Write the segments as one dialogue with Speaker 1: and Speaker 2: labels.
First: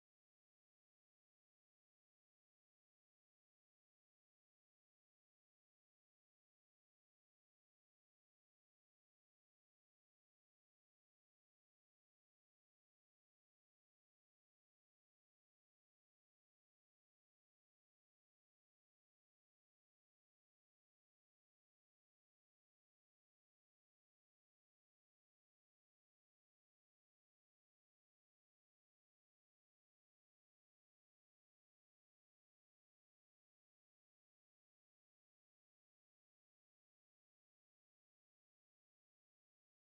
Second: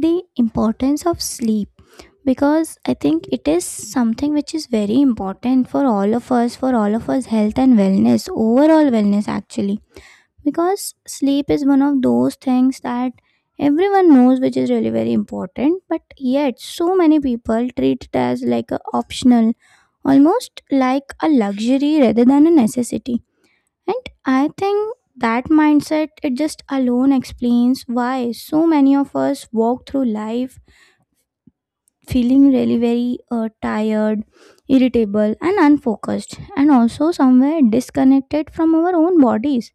Speaker 1: the importance of sleep because I think it is something which is very important for all of us, health and wellness, overall wellness actually. Because sleep is one of those things that everyone knows which is really very important, but yet so many people treat it as like a optional, almost like a luxury rather than a necessity and I think that mindset it just alone explains why so many of us walk through life feeling really very tired, irritable and unfocused and also somewhere disconnected from our own bodies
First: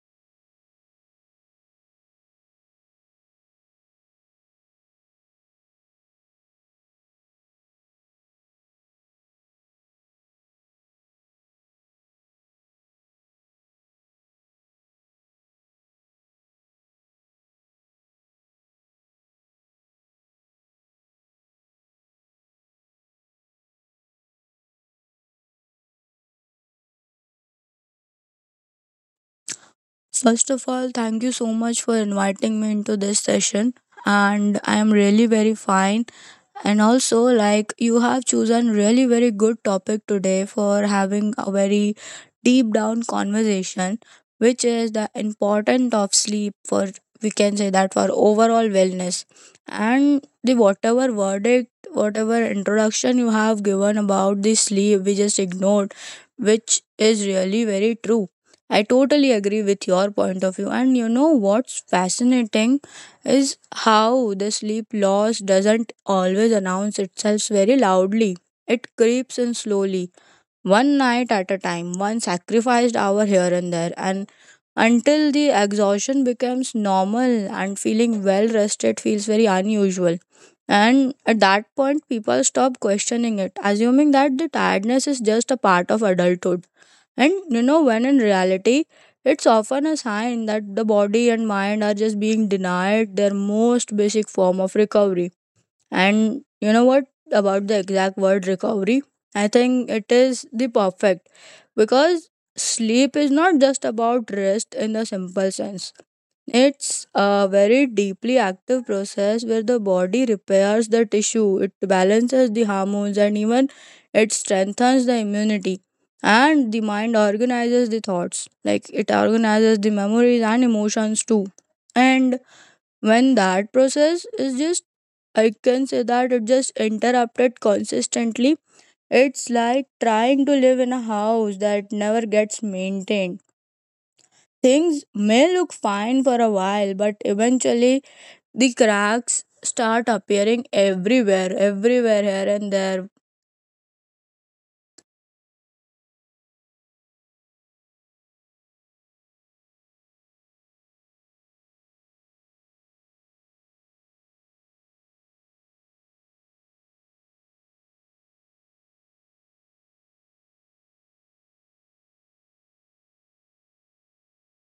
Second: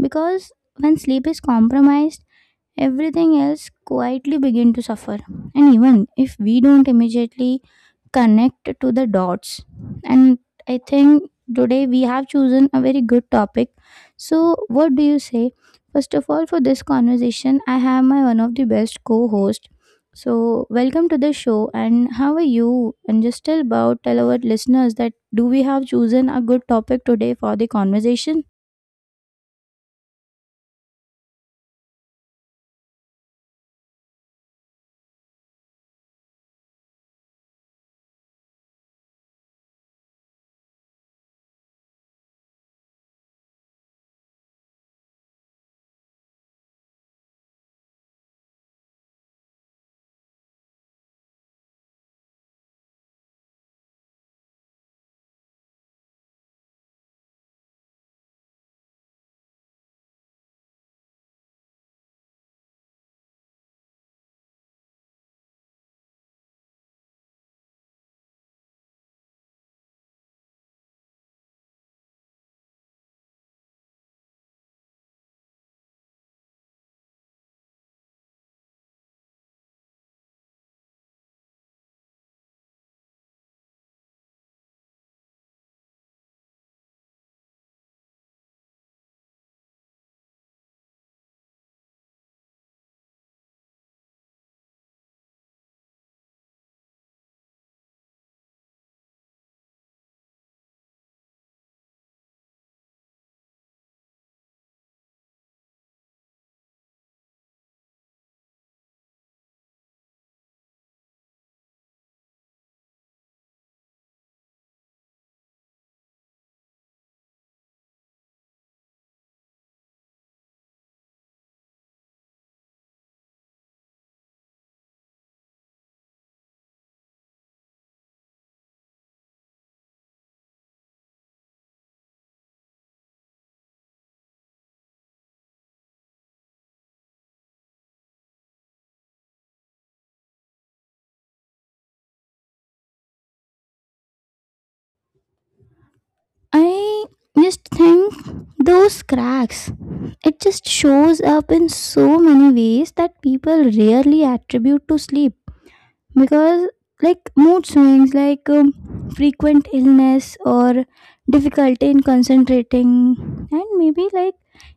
Speaker 1: because when sleep is compromised everything else quietly begin to suffer and even if we don't immediately connect to the dots and I think today we have chosen a very good topic. So what do you say, first of all for this conversation I have my one of the best co-host. So welcome to the show and how are you, and just tell about tell our listeners that do we have chosen a good topic today for the conversation.
Speaker 2: First of all, thank you so much for inviting me into this session. And I am really very fine. And also, like, you have chosen really very good topic today for having a very deep down conversation, which is the importance of sleep for, we can say that, for overall wellness. And the whatever verdict, whatever introduction you have given about the sleep, we just ignored, which is really very true. I totally agree with your point of view. And you know what's fascinating is how the sleep loss doesn't always announce itself very loudly. It creeps in slowly, one night at a time, one sacrificed hour here and there, and until the exhaustion becomes normal and feeling well rested feels very unusual. And at that point, people stop questioning it, assuming that the tiredness is just a part of adulthood and you know, when in reality, it's often a sign that the body and mind are just being denied their most basic form of recovery. And you know what about the exact word recovery? I think it is the perfect because sleep is not just about rest in the simple sense. It's a very deeply active process where the body repairs the tissue, it balances the hormones, and even it strengthens the immunity. And the mind organizes the thoughts, like it organizes the memories and emotions too. And when that process is just, I can say that it just interrupted consistently. It's like trying to live in a house that never gets maintained. Things may look fine for a while, but eventually the cracks start appearing everywhere here and there.
Speaker 1: I just think those cracks it just shows up in so many ways that people rarely attribute to sleep because like mood swings, like frequent illness or difficulty in concentrating and maybe like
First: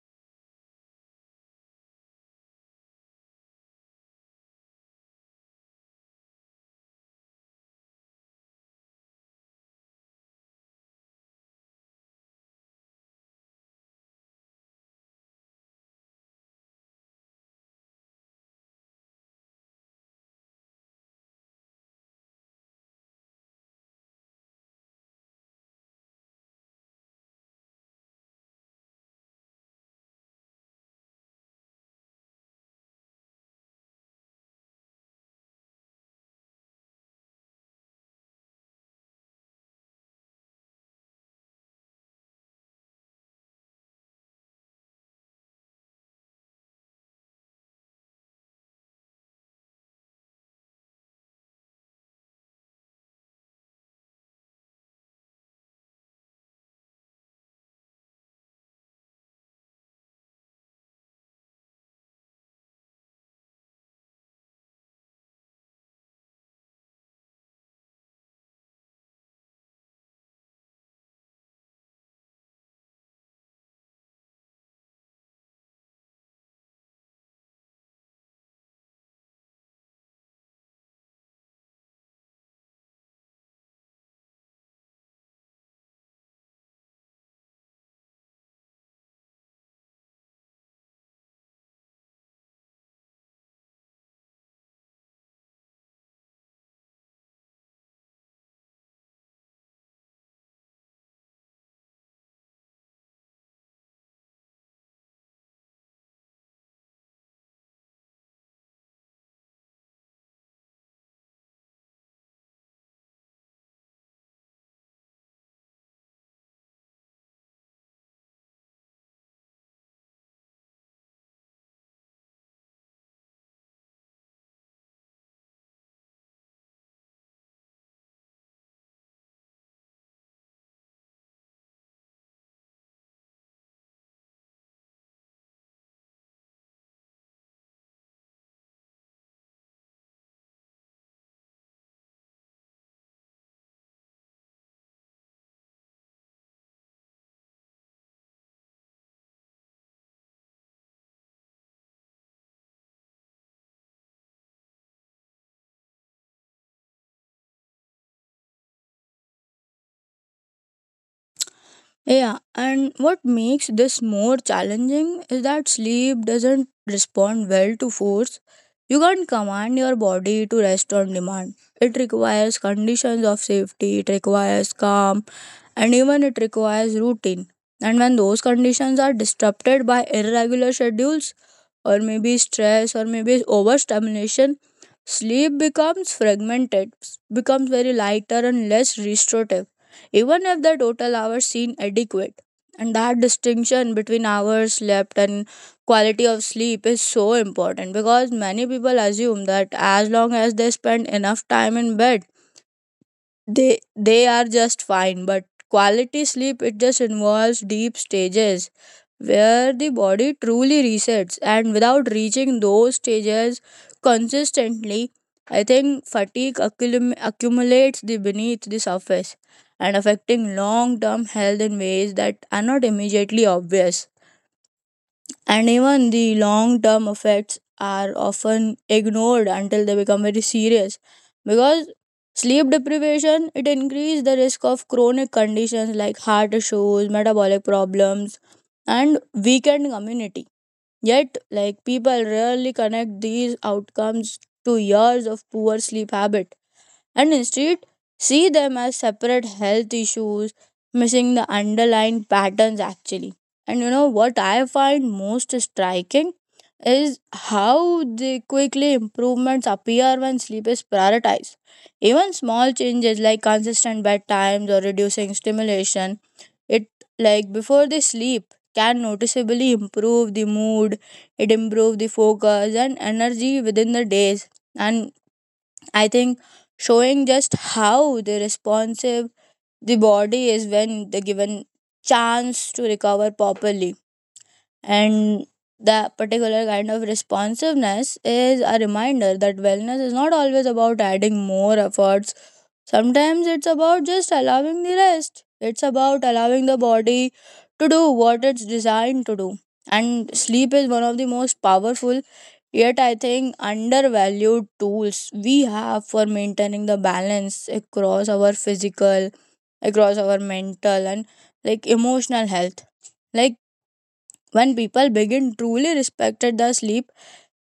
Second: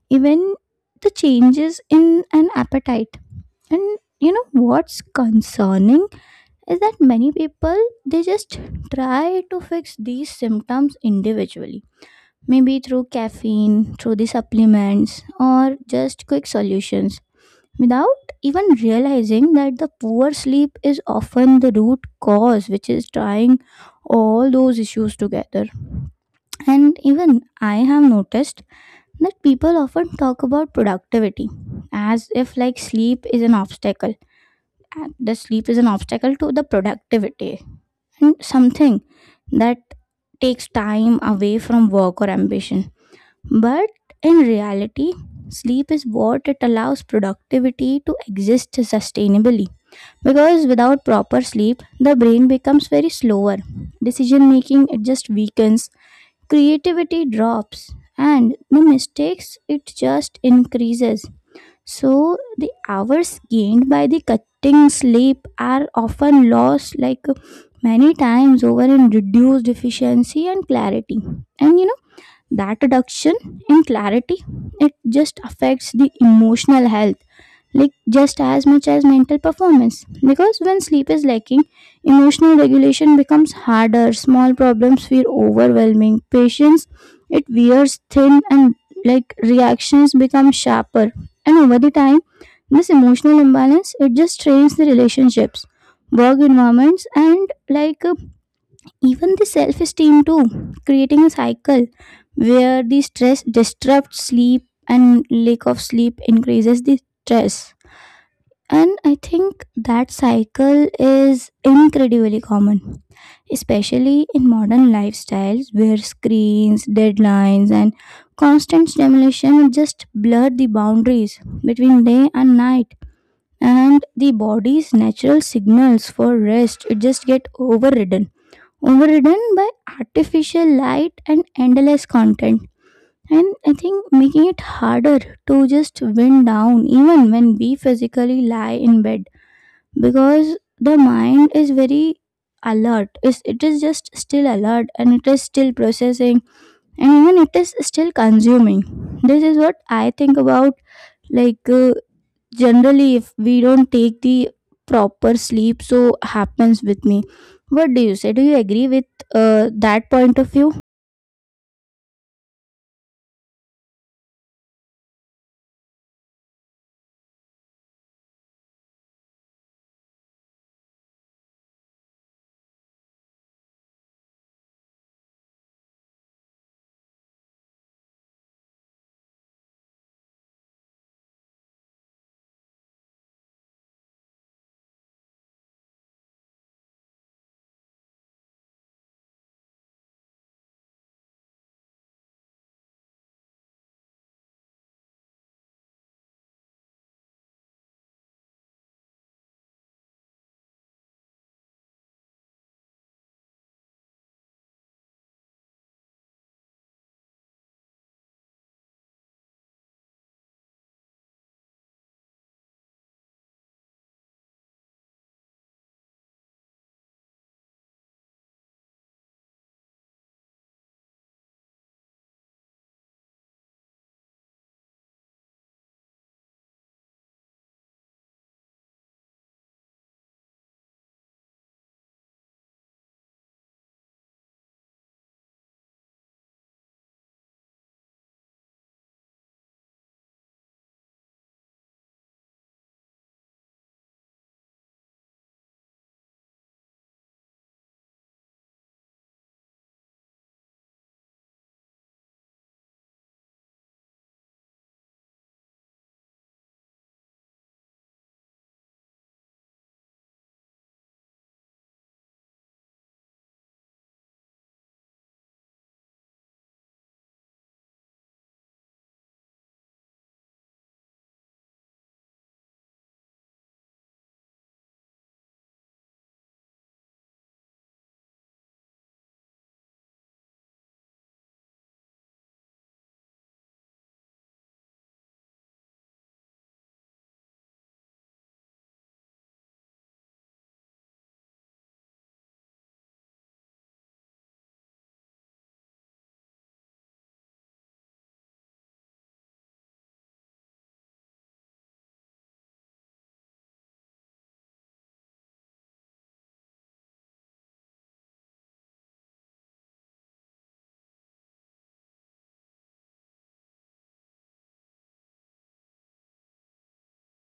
Speaker 1: even the changes in an appetite. And you know what's concerning is that many people they just try to fix these symptoms individually, maybe through caffeine, through the supplements or just quick solutions, without even realizing that the poor sleep is often the root cause which is tying all those issues together. And even I have noticed that people often talk about productivity as if like sleep is an obstacle, and the sleep is an obstacle to the productivity and something that takes time away from work or ambition. But in reality, sleep is what it allows productivity to exist sustainably. Because without proper sleep, the brain becomes very slower. Decision making it just weakens, creativity drops, and the mistakes it just increases. So the hours gained by the cutting sleep are often lost like many times over in reduced efficiency and clarity. And you know that reduction in clarity it just affects the emotional health like just as much as mental performance, because when sleep is lacking emotional regulation becomes harder, small problems feel overwhelming, patience it wears thin and like reactions become sharper. And over the time this emotional imbalance it just strains the relationships, work environments and like even the self esteem too, creating a cycle where the stress disrupts sleep and lack of sleep increases the stress. And I think that cycle is incredibly common, especially in modern lifestyles where screens, deadlines, and constant stimulation just blur the boundaries between day and night. And the body's natural signals for rest just get overridden by artificial light and endless content. And I think making it harder to just wind down even when we physically lie in bed, because the mind is very alert. It is just still alert and it is still processing and even it is still consuming. This is what I think about, like generally if we don't take the proper sleep, so happens with me. What do you say, do you agree with that point of view?
Speaker 2: Yeah, and what makes this more challenging is that sleep doesn't respond well to force. You can't command your body to rest on demand. It requires conditions of safety, it requires calm, and even it requires routine. And when those conditions are disrupted by irregular schedules or maybe stress or maybe overstimulation, sleep becomes fragmented, becomes very lighter and less restorative, even if the total hours seem adequate. And that distinction between hours slept and quality of sleep is so important, because many people assume that as long as they spend enough time in bed, they are just fine, but quality sleep it just involves deep stages where the body truly resets, and without reaching those stages consistently, I think fatigue accumulates the beneath the surface and affecting long-term health in ways that are not immediately obvious. And even the long term effects are often ignored until they become very serious, because sleep deprivation it increases the risk of chronic conditions like heart issues, metabolic problems, and weakened immunity, yet like people rarely connect these outcomes to years of poor sleep habit, and instead see them as separate health issues, missing the underlying patterns actually. And you know what I find most striking is how the quickly improvements appear when sleep is prioritized. Even small changes like consistent bedtimes or reducing stimulation, it like before they sleep can noticeably improve the mood, it improve the focus and energy within the days, and I think showing just how the responsive the body is when the given chance to recover properly. And that particular kind of responsiveness is a reminder that wellness is not always about adding more efforts. Sometimes it's about just allowing the rest, it's about allowing the body to do what it's designed to do. And sleep is one of the most powerful, yet, I think, undervalued tools we have for maintaining the balance across our physical, across our mental, and like emotional health. Like when people begin truly respected the sleep,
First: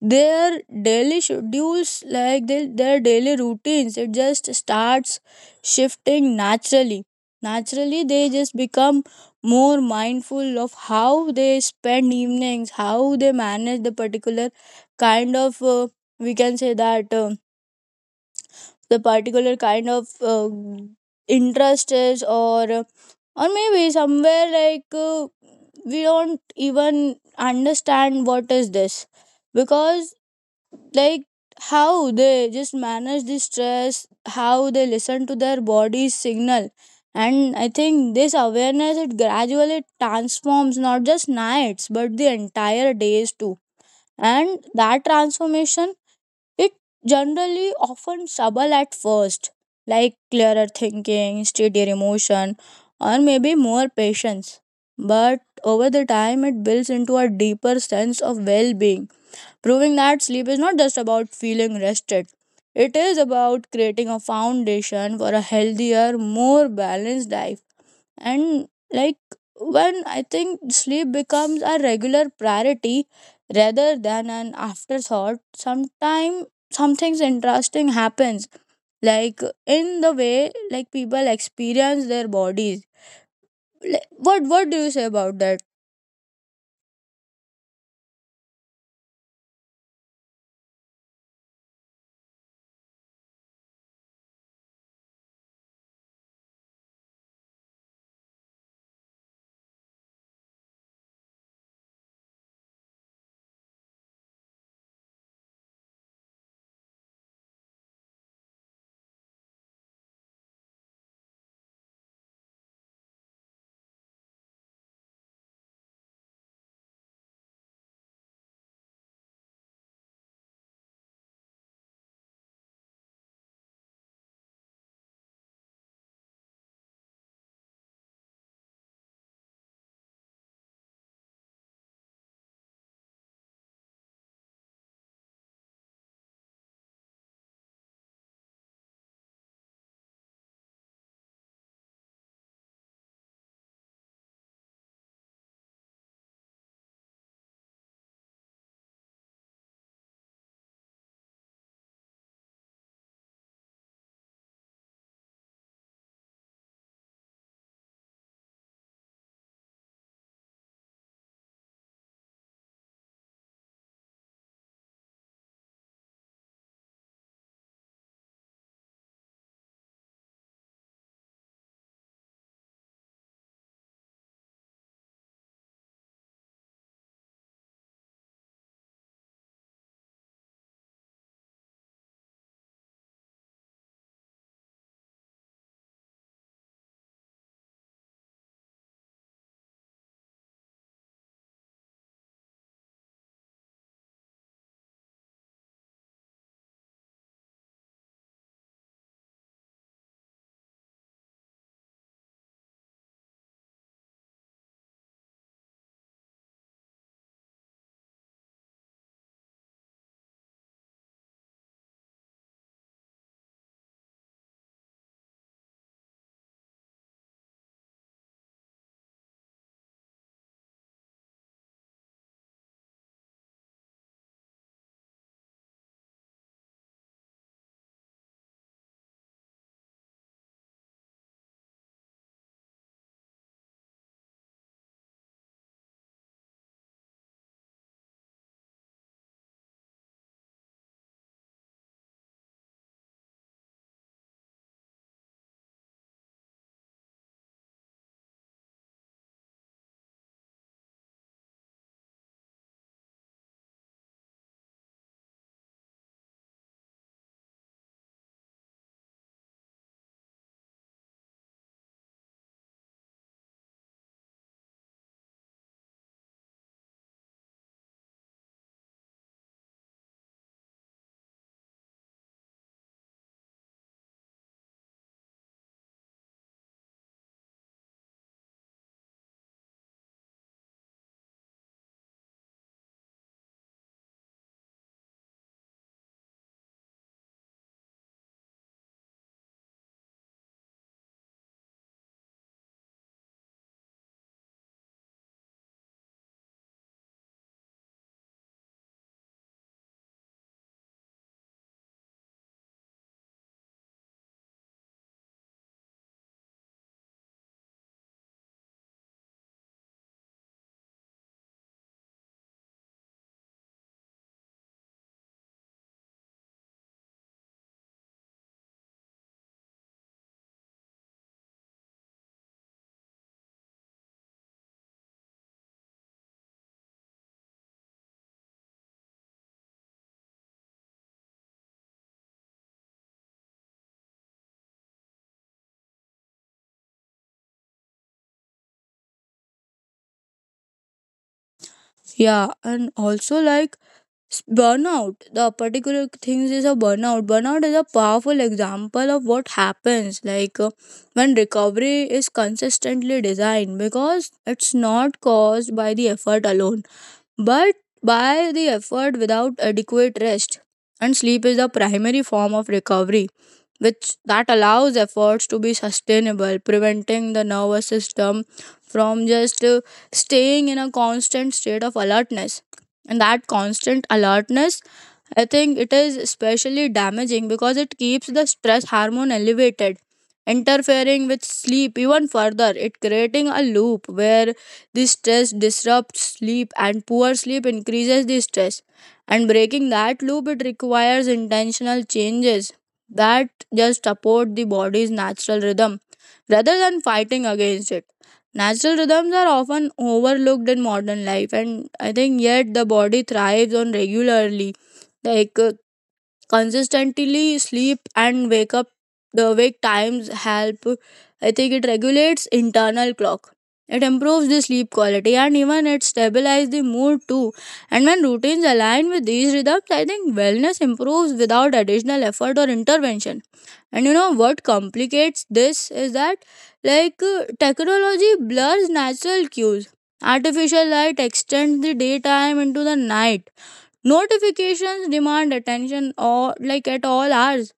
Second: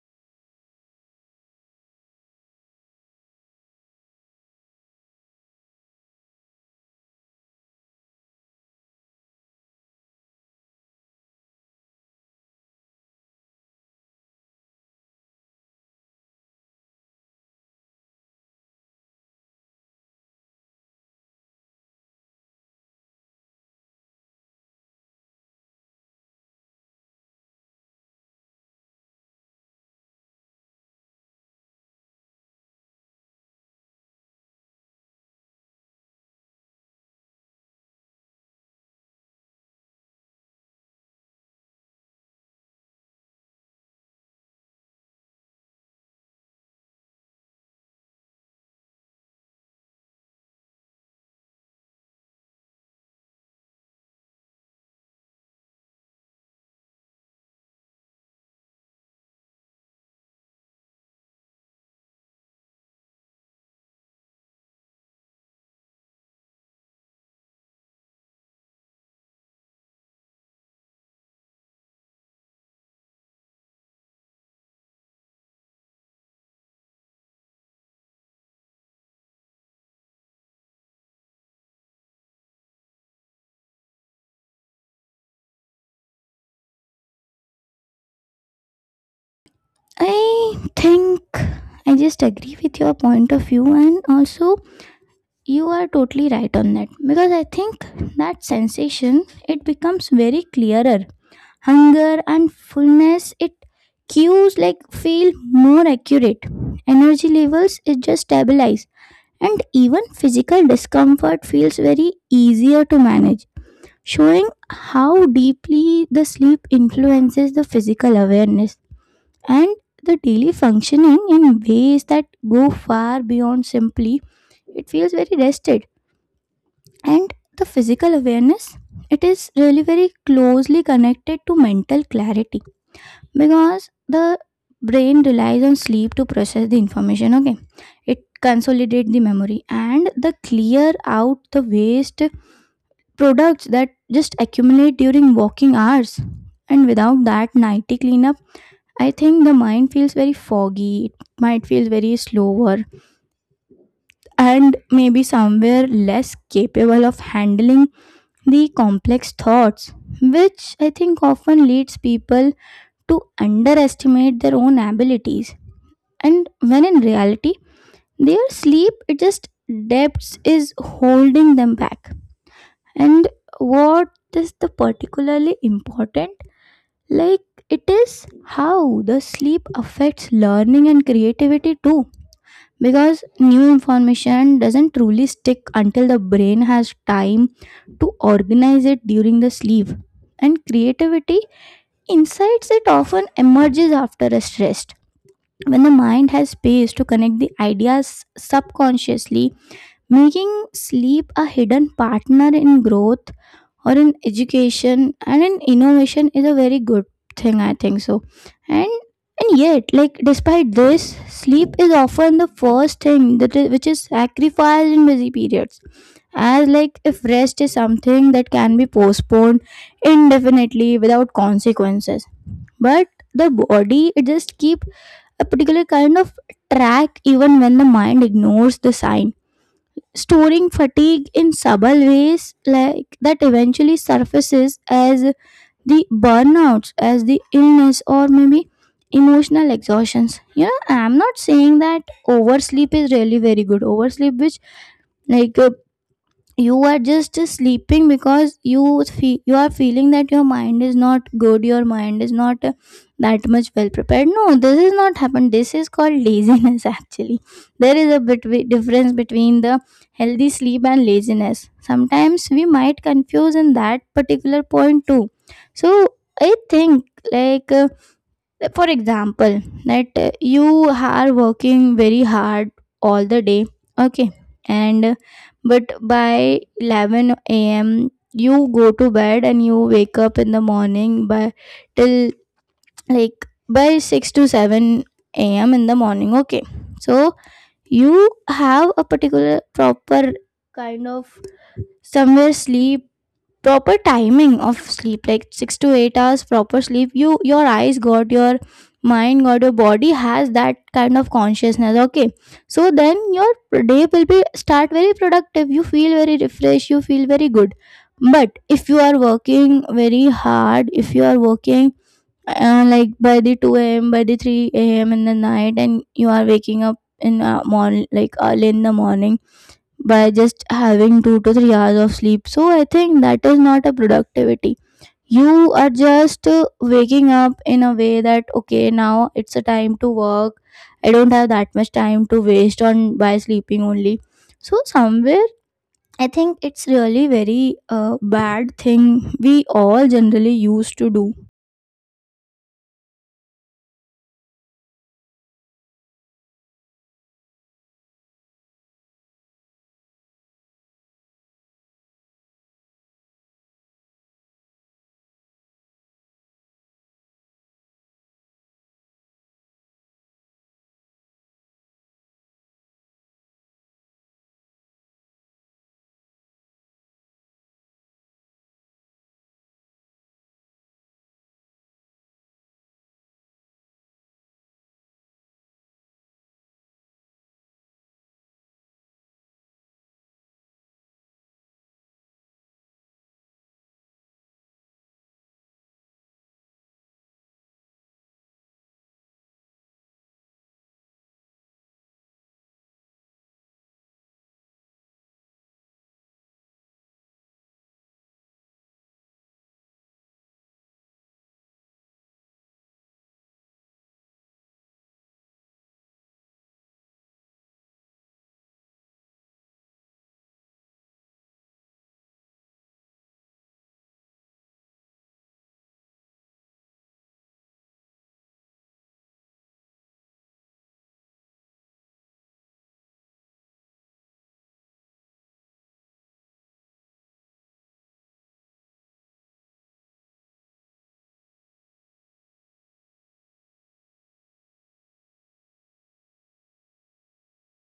Speaker 2: their daily schedules like their daily routines it just starts shifting naturally. They just become more mindful of how they spend evenings, how they manage the particular kind of we can say that the particular kind of interest is or maybe somewhere like we don't even understand what is this, because like how they just manage the stress, how they listen to their body's signal. And I think this awareness it gradually transforms not just nights but the entire days too. And that transformation, it generally often subtle at first, like clearer thinking, steadier emotion, or maybe more patience, but over the time it builds into a deeper sense of well-being, proving that sleep is not just about feeling rested, it is about creating a foundation for a healthier, more balanced life. And like when I think sleep becomes a regular priority rather than an afterthought, sometime something interesting happens, like in the way like people experience their bodies. Like, what do you say about that?
Speaker 1: I think I just agree with your point of view, and also you are totally right on that because I think that sensation it becomes very clearer. Hunger and fullness it cues like feel more accurate. Energy levels it just stabilize and even physical discomfort feels very easier to manage, showing how deeply the sleep influences the physical awareness and the daily functioning in ways that go far beyond simply it feels very rested. And the physical awareness it is really very closely connected to mental clarity, because the brain relies on sleep to process the information, okay, it consolidates the memory and the clear out the waste products that just accumulate during working hours. And without that nighty cleanup, I think the mind feels very foggy, it might feel very slower and maybe somewhere less capable of handling the complex thoughts, which I think often leads people to underestimate their own abilities. And when in reality, their sleep it just depths is holding them back. And what is the particularly important, like it is how the sleep affects learning and creativity too, because new information doesn't truly stick until the brain has time to organize it during the sleep. And creativity insights it often emerges after a stress, when the mind has space to connect the ideas subconsciously, making sleep a hidden partner in growth or in education and in innovation is a very good thing, I think so. And and yet, like despite this, sleep is often the first thing that is, which is sacrificed in busy periods. As like if rest is something that can be postponed indefinitely without consequences, but the body it just keep a particular kind of track even when the mind ignores the sign, storing fatigue in subtle ways like that eventually surfaces as the burnouts, as the illness or maybe emotional exhaustions. You know, I'm not saying that oversleep is really very good, oversleep which like you are just sleeping because you feel, you are feeling that your mind is not good, your mind is not that much well prepared. No, this is not happened, this is called laziness actually. There is a bit difference between the healthy sleep and laziness, sometimes we might confuse in that particular point too. So I think, like for example that you are working very hard all the day, okay, and but by 11 a.m. you go to bed and you wake up in the morning by till like by 6 to 7 a.m. in the morning, okay. So you have a particular proper kind of somewhere sleep, proper timing of sleep like 6 to 8 hours proper sleep, you, your eyes got, your mind got, your body has that kind of consciousness, okay. So then your day will be start very productive, you feel very refreshed, you feel very good. But if you are working very hard, if you are working like by the 2 a.m., by the 3 a.m. in the night and you are waking up in morning, like early in the morning, by just having 2 to 3 hours of sleep. So I think that is not a productivity. You are just waking up in a way that, okay, now it's a time to work. I don't have that much time to waste on by sleeping only. So somewhere I think it's really very bad thing we all generally used to do.
Speaker 2: Yeah, and also like burnout the particular things is a burnout. Burnout is a powerful example of what happens like when recovery is consistently designed, because it's not caused by the effort alone but by the effort without adequate rest. And sleep is the primary form of recovery, which that allows efforts to be sustainable, preventing the nervous system from just staying in a constant state of alertness. And that constant alertness, I think it is especially damaging because it keeps the stress hormone elevated, interfering with sleep even further. It creating a loop where the stress disrupts sleep and poor sleep increases the stress. And breaking that loop it requires intentional changes that just support the body's natural rhythm rather than fighting against it. Natural rhythms are often overlooked in modern life, and I think yet the body thrives on regularly, like consistently sleep and wake up. The wake times help, I think it regulates internal clock, it improves the sleep quality, and even it stabilizes the mood too. And when routines align with these rhythms, I think wellness improves without additional effort or intervention. And you know what complicates this is that like technology blurs natural cues, artificial light extends the daytime into the night, notifications demand attention or like at all hours,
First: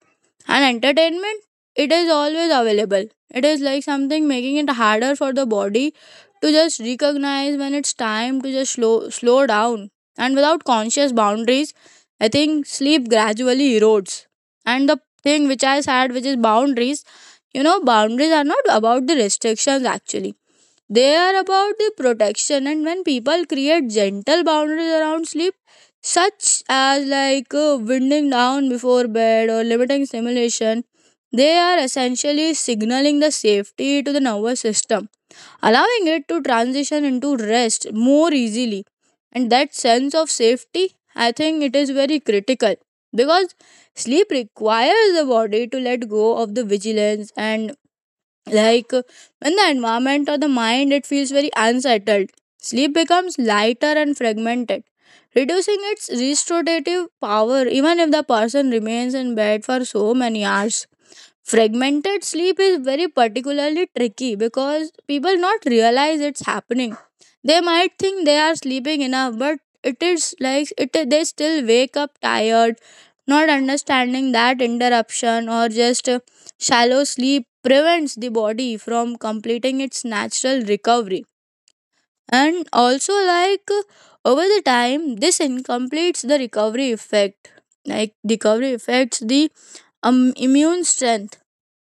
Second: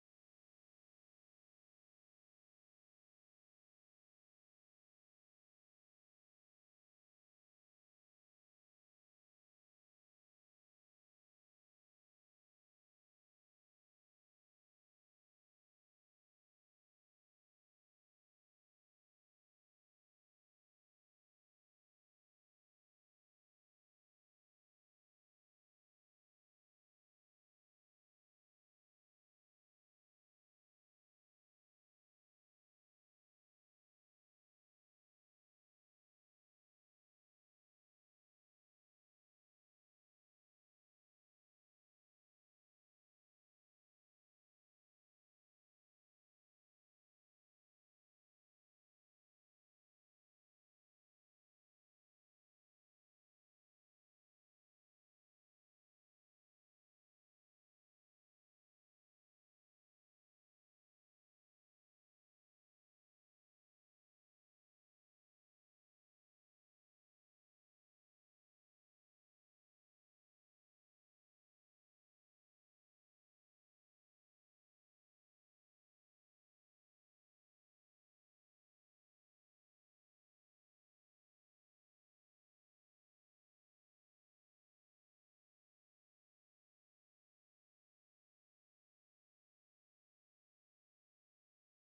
Speaker 2: and entertainment it is always available. It is like something making it harder for the body to just recognize when it's time to just slow down. And without conscious boundaries, I think sleep gradually erodes. And the thing which I said which is boundaries, you know, boundaries are not about the restrictions actually, they are about the protection, and when people create gentle boundaries around sleep, such as like winding down before bed or limiting stimulation, they are essentially signaling the safety to the nervous system, allowing it to transition into rest more easily. And that sense of safety, I think it is very critical, because sleep requires the body to let go of the vigilance, and like when the environment or the mind it feels very unsettled, sleep becomes lighter and fragmented, reducing its restorative power even if the person remains in bed for so many hours. Fragmented sleep is very particularly tricky because people not realize it's happening. They might think they are sleeping enough, but it is like it they still wake up tired, not understanding that interruption or just shallow sleep prevents the body from completing its natural recovery. And also like over the time this incompletes the recovery effect. Like recovery affects the immune strength,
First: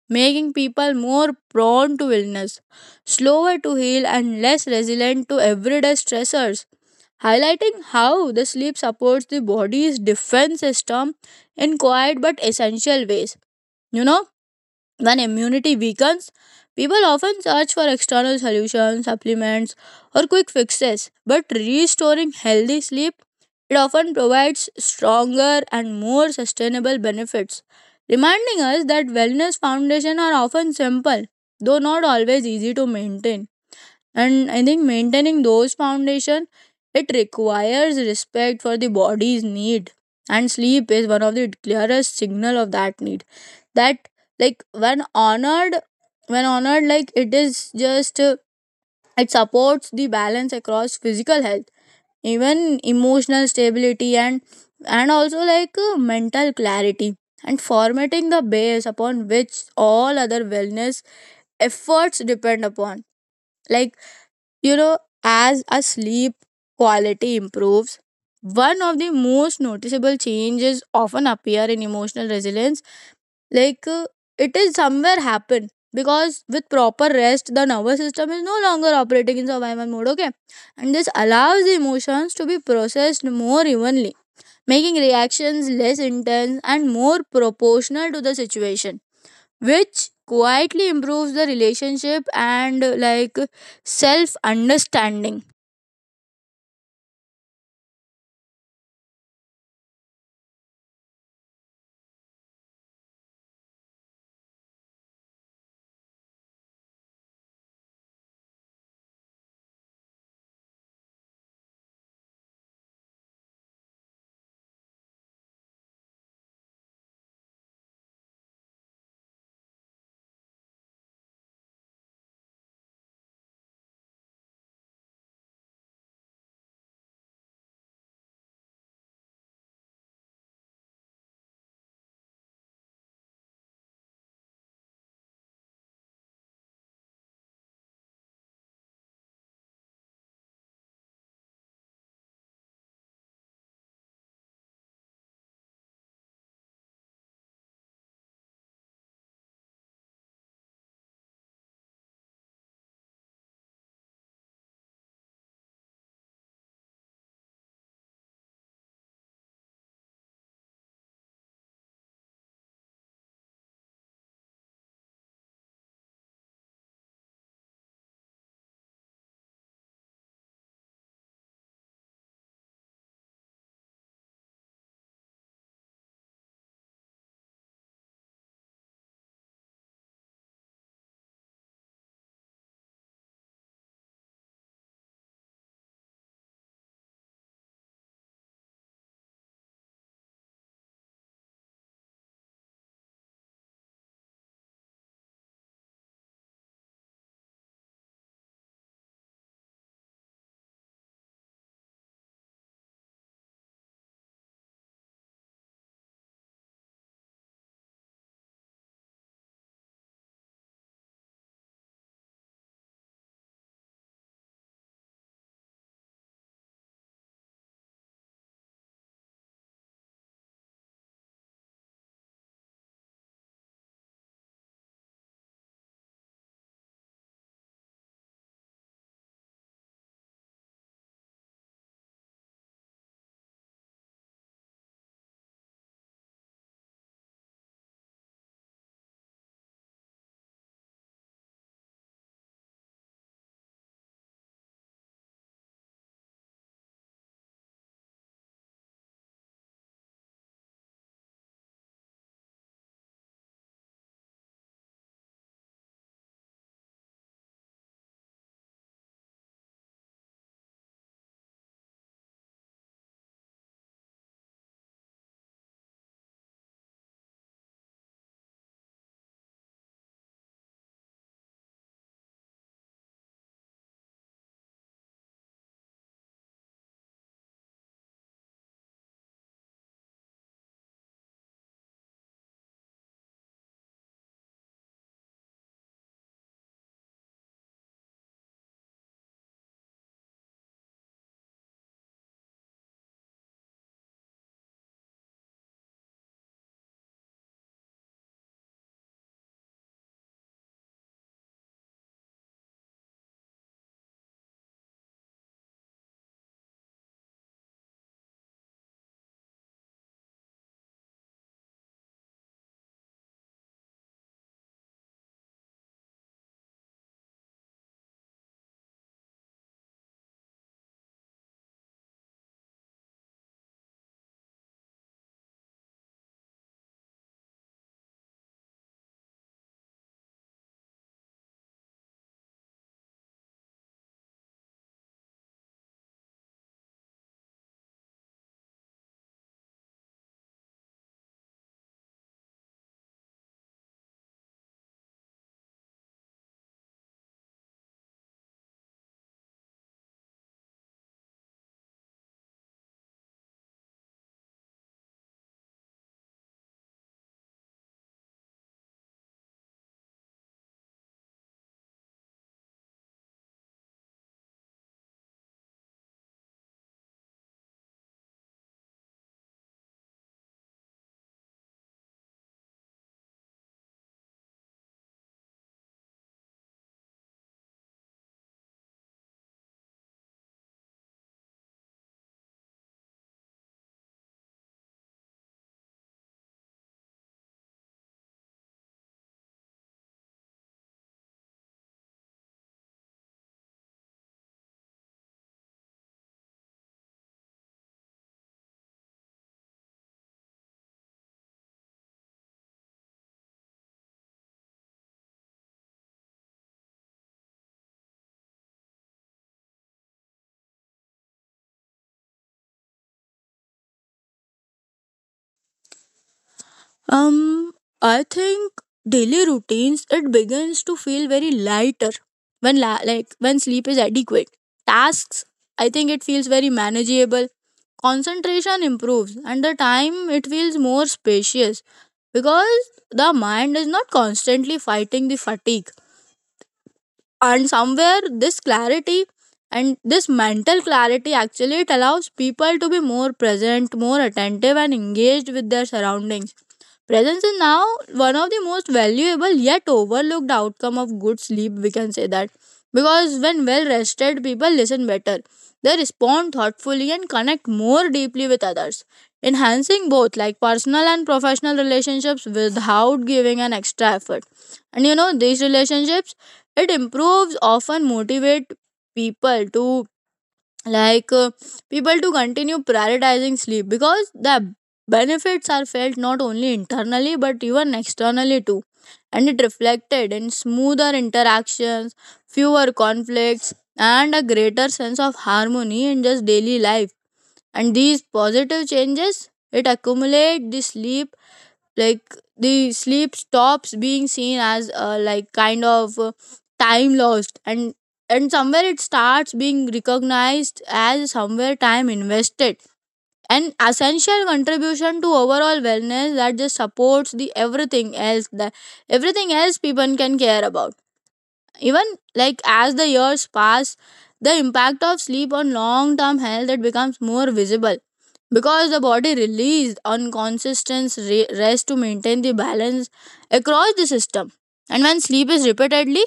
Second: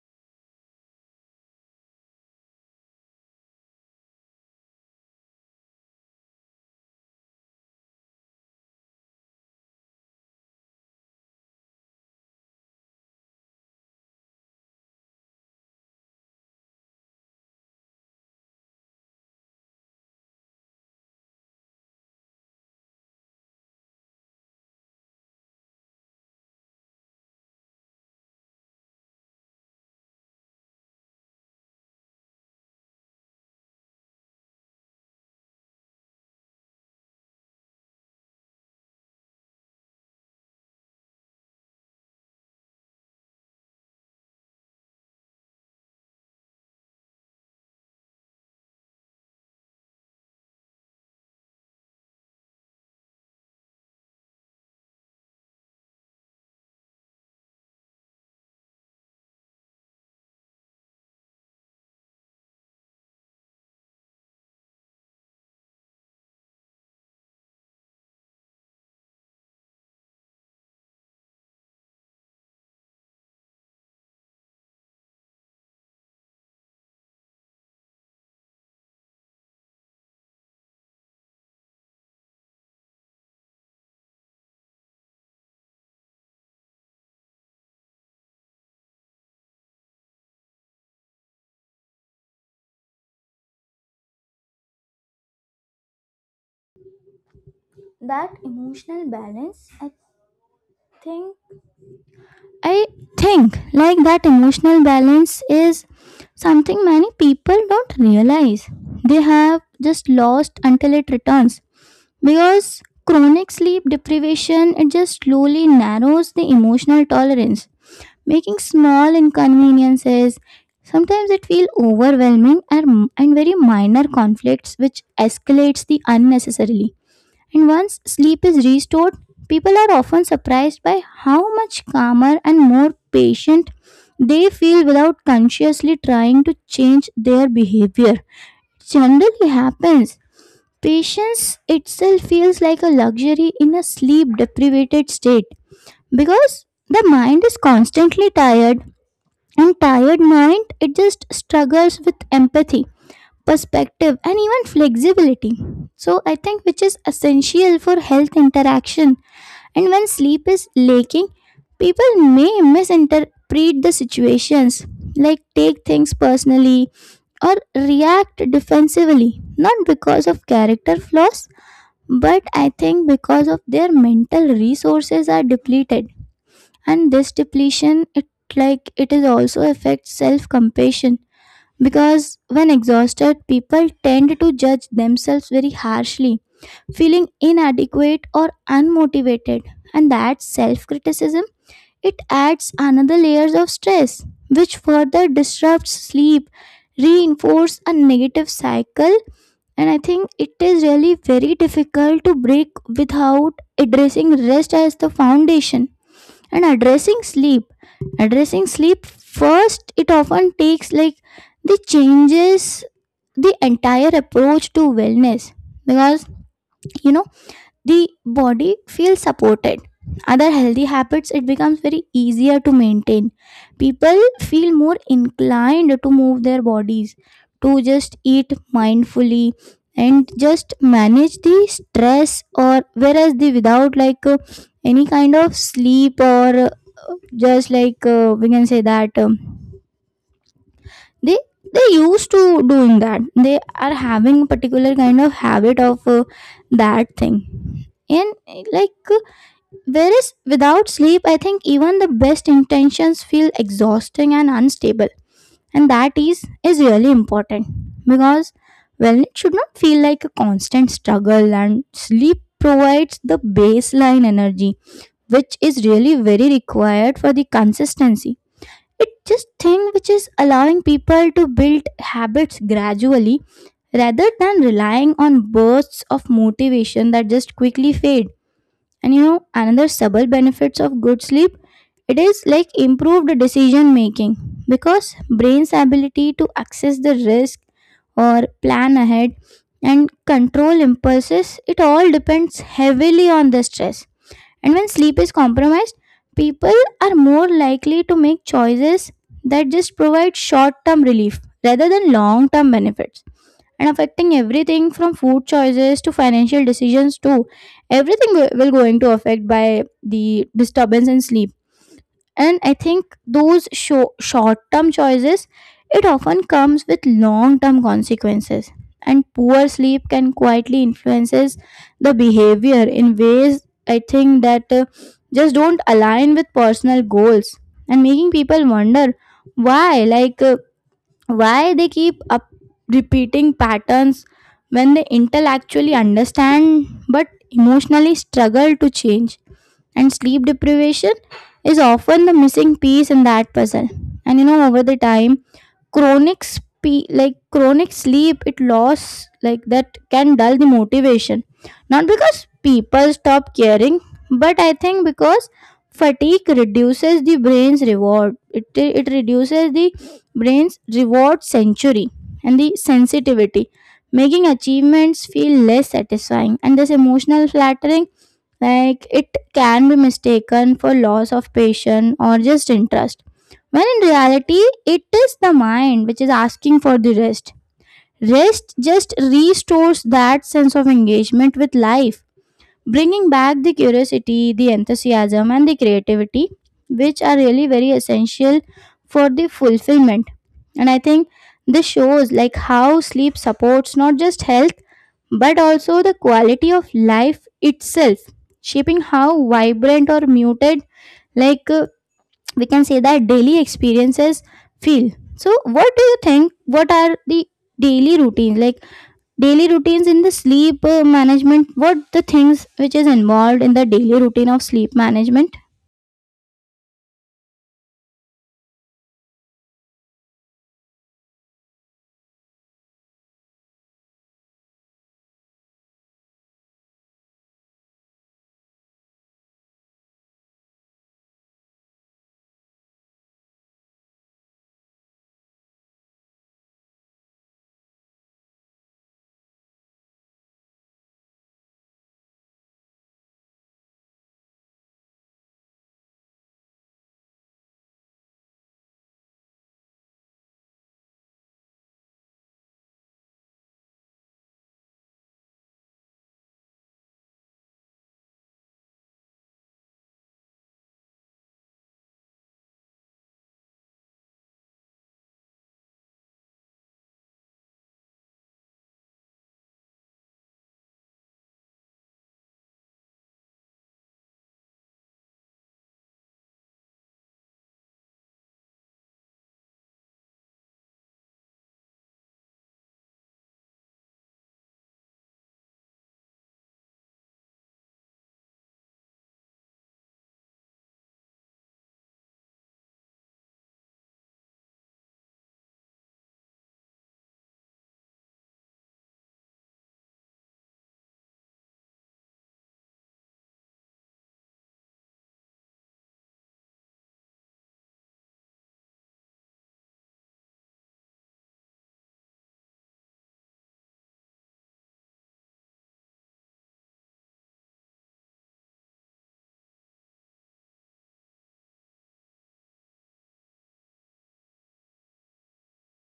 Speaker 2: making people more prone to illness, slower to heal, and less resilient to everyday stressors, highlighting how the sleep supports the body's defense system in quiet but essential ways. You know, when immunity weakens, people often search for external solutions, supplements, or quick fixes. But restoring healthy sleep, it often provides stronger and more sustainable benefits, reminding us that wellness foundations are often simple, though not always easy to maintain. And I think maintaining those foundations, it requires respect for the body's need, and sleep is one of the clearest signal of that need that like when honored, like it is just it supports the balance across physical health, even emotional stability, and also like mental clarity, and formatting the base upon which all other wellness efforts depend upon. Like, you know, as a sleep quality improves, one of the most noticeable changes often appear in emotional resilience, like it is somewhere happen, because with proper rest the nervous system is no longer operating in survival mode, okay. And this allows the emotions to be processed more evenly, making reactions less intense and more proportional to the situation, which quietly improves the relationship and like self understanding.
Speaker 1: That emotional balance, think I think like that emotional balance is something many people don't realize. They have just lost until it returns, because chronic sleep deprivation it just slowly narrows the emotional tolerance, making small inconveniences. Sometimes it feel overwhelming, and very minor conflicts which escalates the unnecessarily. And once sleep is restored, people are often surprised by how much calmer and more patient they feel without consciously trying to change their behavior. Generally happens. Patience itself feels like a luxury in a sleep deprived state, because the mind is constantly tired and tired mind it just struggles with empathy, perspective and even flexibility. So I think, which is essential for health interaction, and when sleep is lacking people may misinterpret the situations, like take things personally or react defensively, not because of character flaws but I think because of their mental resources are depleted. And this depletion it, like it is also affects self compassion, because when exhausted, people tend to judge themselves very harshly, feeling inadequate or unmotivated. And that self criticism, it adds another layers of stress, which further disrupts sleep, reinforce a negative cycle. And I think it is really very difficult to break without addressing rest as the foundation and addressing sleep. Addressing sleep first, it often takes like the changes the entire approach to wellness, because you know the body feels supported, other healthy habits it becomes very easier to maintain, people feel more inclined to move their bodies, to just eat mindfully and just manage the stress. Or whereas the without like any kind of sleep or just like we can say that they they used to doing that, they are having a particular kind of habit of that thing and like whereas without sleep I think even the best intentions feel exhausting and unstable. And that is really important because, well, it should not feel like a constant struggle and sleep provides the baseline energy which is really very required for the consistency. It just thing which is allowing people to build habits gradually rather than relying on bursts of motivation that just quickly fade. And you know, another subtle benefits of good sleep, it is like improved decision making, because brain's ability to access the risk or plan ahead and control impulses, it all depends heavily on the stress. And when sleep is compromised, people are more likely to make choices that just provide short term relief rather than long term benefits. And affecting everything from food choices to financial decisions, too. Everything will going to affect by the disturbance in sleep, and I think those short term choices, it often comes with long term consequences, and poor sleep can quietly influences the behavior in ways, I think that just don't align with personal goals, and making people wonder why, why they keep up repeating patterns when they intellectually understand but emotionally struggle to change. And sleep deprivation is often the missing piece in that puzzle. And you know, over the time, chronic sleep it loss, like that can dull the motivation, not because people stop caring but I think because fatigue reduces the brain's reward it, it reduces the brain's reward century and the sensitivity, making achievements feel less satisfying. And this emotional flattering, like it can be mistaken for loss of patience or just interest. When in reality, it is the mind which is asking for the rest. Rest just restores that sense of engagement with life, bringing back the curiosity, the enthusiasm, and the creativity, which are really very essential for the fulfillment. And I think this shows like how sleep supports not just health but also the quality of life itself, shaping how vibrant or muted, like uh, we can say that daily experiences feel. So what do you think? What are the daily routines, like daily routines in the sleep management? What the things which is involved in the daily routine of sleep management?
Speaker 2: Um, I think daily routines it begins to feel very lighter when like when sleep is adequate. Tasks, I think it feels very manageable. Concentration improves, and the time it feels more spacious because the mind is not constantly fighting the fatigue. And somewhere this clarity and this mental clarity actually it allows people to be more present, more attentive, and engaged with their surroundings. Presence is now one of the most valuable yet overlooked outcome of good sleep, we can say that. Because when well rested, people listen better. They respond thoughtfully and connect more deeply with others, enhancing both like personal and professional relationships without giving an extra effort. And you know, these relationships, it improves often motivate people to like people to continue prioritizing sleep because the benefits are felt not only internally but even externally too, and it reflected in smoother interactions, fewer conflicts, and a greater sense of harmony in just daily life. And these positive changes it accumulate the sleep, like the sleep stops being seen as like kind of time lost, and somewhere it starts being recognized as somewhere time invested, an essential contribution to overall wellness that just supports the everything else, that everything else people can care about. Even like as the years pass, the impact of sleep on long term health it becomes more visible, because the body releases unconsistent rest to maintain the balance across the system. And when sleep is repeatedly,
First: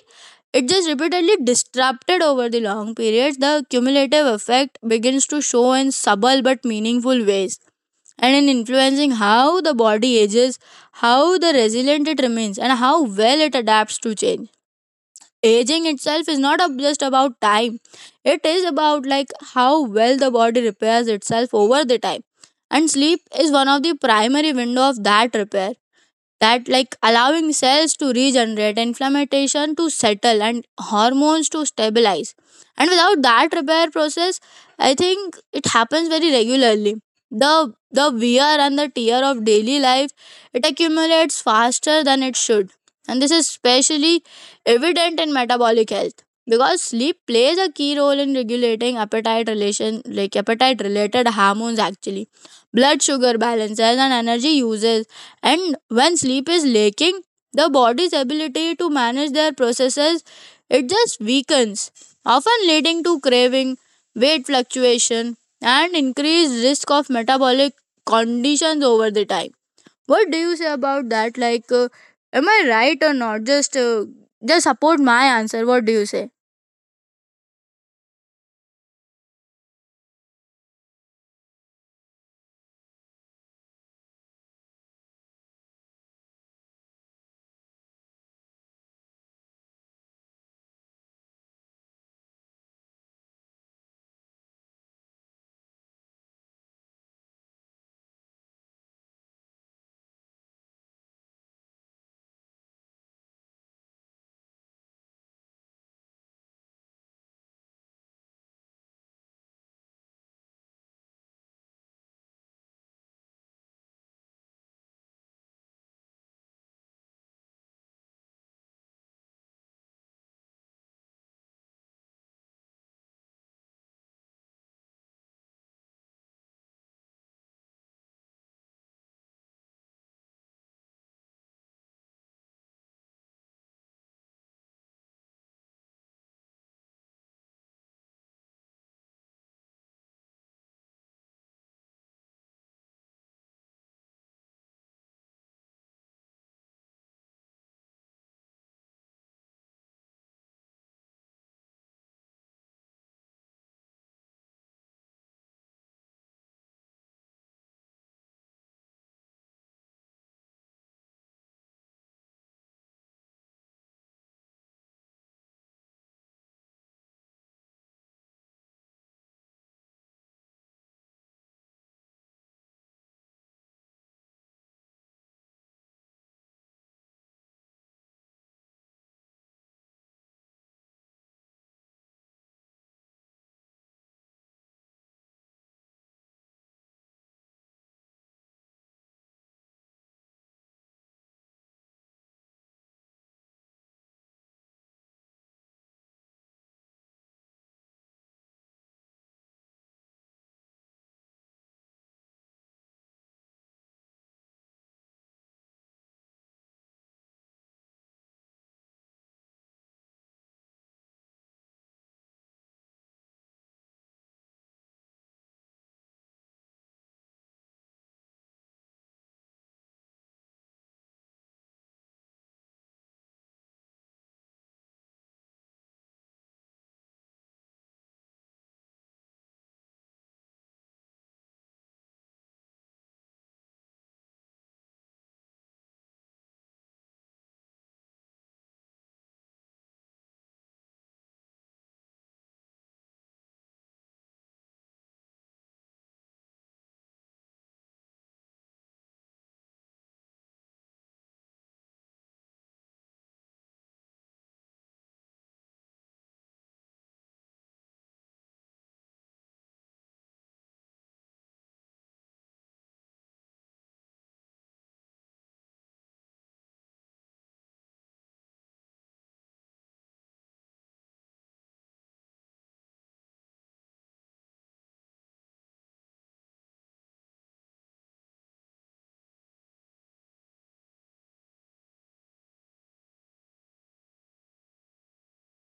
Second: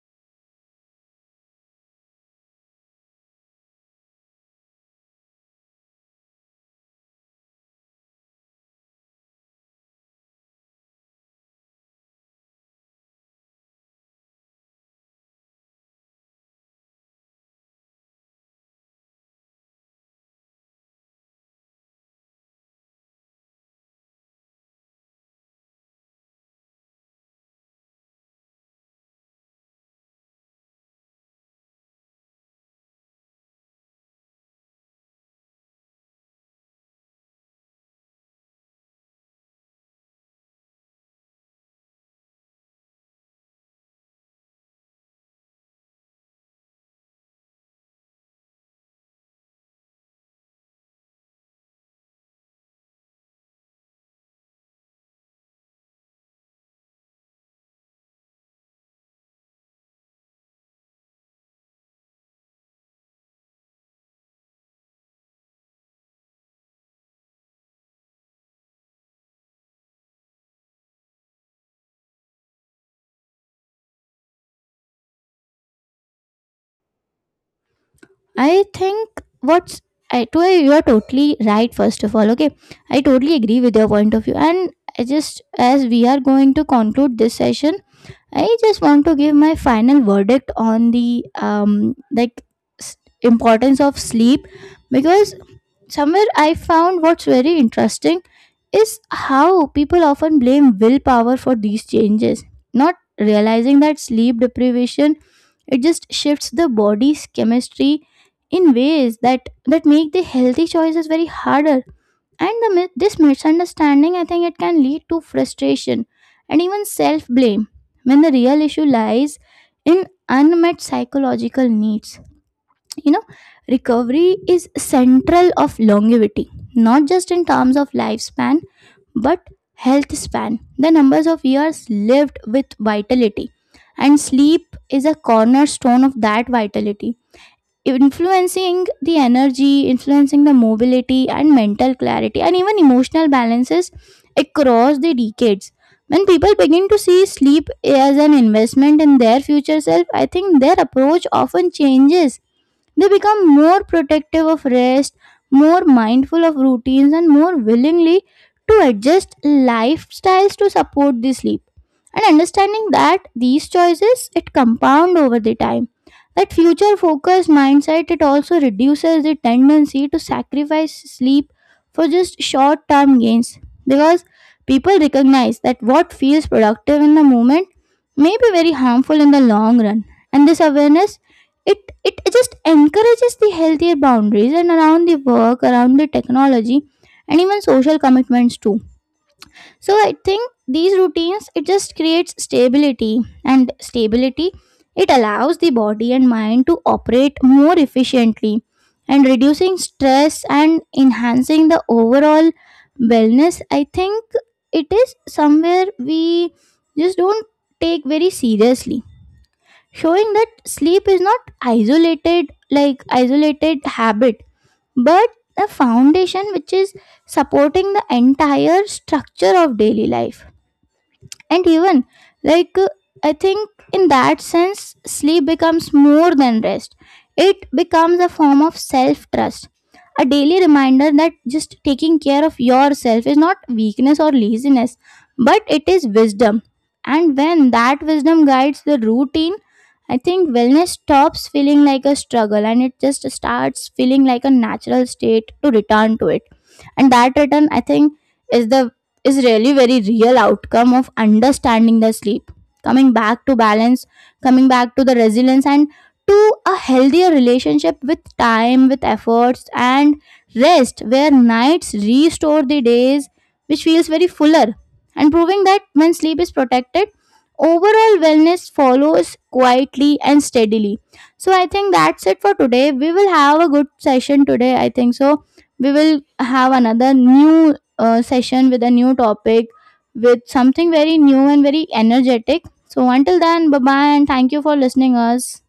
Speaker 2: it just repeatedly disrupted over the long periods, the cumulative effect begins to show in subtle but meaningful ways, and in influencing how the body ages, how the resilient it remains, and how well it adapts to change. Aging itself is not just about time, it is about like how well the body repairs itself over the time. And sleep is one of the primary window of that repair, that like allowing cells to regenerate, inflammation to settle, and hormones to stabilize. And without that repair process, I think it happens very regularly. The wear and the tear of daily life it accumulates faster than it should. And this is especially evident in metabolic health, because sleep plays a key role in regulating appetite relation, like appetite related hormones actually, blood sugar balances and energy uses. And when sleep is lacking, the body's ability to manage their processes it just weakens, often leading to craving, weight fluctuation, and increased risk of metabolic conditions over the time. What do you say about that? Like, am I right or not? Just support my answer. What do you say?
Speaker 1: I think what's I to you are totally right, first of all. Okay, I totally agree with your point of view. And I just, as we are going to conclude this session, I just want to give my final verdict on the importance of sleep, because somewhere I found what's very interesting is how people often blame willpower for these changes, not realizing that sleep deprivation, it just shifts the body's chemistry in ways that make the healthy choices very harder. And this misunderstanding, I think, it can lead to frustration and even self blame when the real issue lies in unmet psychological needs. You know, recovery is central of longevity, not just in terms of lifespan but health span, the numbers of years lived with vitality. And sleep is a cornerstone of that vitality, influencing the energy, influencing the mobility and mental clarity and even emotional balances across the decades. When people begin to see sleep as an investment in their future self, I think their approach often changes. They become more protective of rest, more mindful of routines, and more willingly to adjust lifestyles to support the sleep. And understanding that these choices it compound over the time. That future focused mindset, it also reduces the tendency to sacrifice sleep for just short term gains, because people recognize that what feels productive in the moment may be very harmful in the long run. And this awareness, it it just encourages the healthier boundaries and around the work, around the technology, and even social commitments too. So I think these routines, it just creates stability, and stability, it allows the body and mind to operate more efficiently, and reducing stress and enhancing the overall wellness. I think it is somewhere we just don't take very seriously, showing that sleep is not isolated, like isolated habit, but a foundation which is supporting the entire structure of daily life. And even like uh, I think in that sense sleep becomes more than rest. It becomes a form of self trust, a daily reminder that just taking care of yourself is not weakness or laziness, but it is wisdom. And when that wisdom guides the routine, I think wellness stops feeling like a struggle and it just starts feeling like a natural state to return to it. And that return, I think, is the is really very real outcome of understanding the sleep, coming back to balance, coming back to the resilience and to a healthier relationship with time, with efforts and rest, where nights restore the days which feels very fuller, and proving that when sleep is protected, overall wellness follows quietly and steadily. So I think that's it for today. We will have a good session today, I think so. We will have another new session with a new topic, with something very new and very energetic. So until then, bye bye, and thank you for listening us.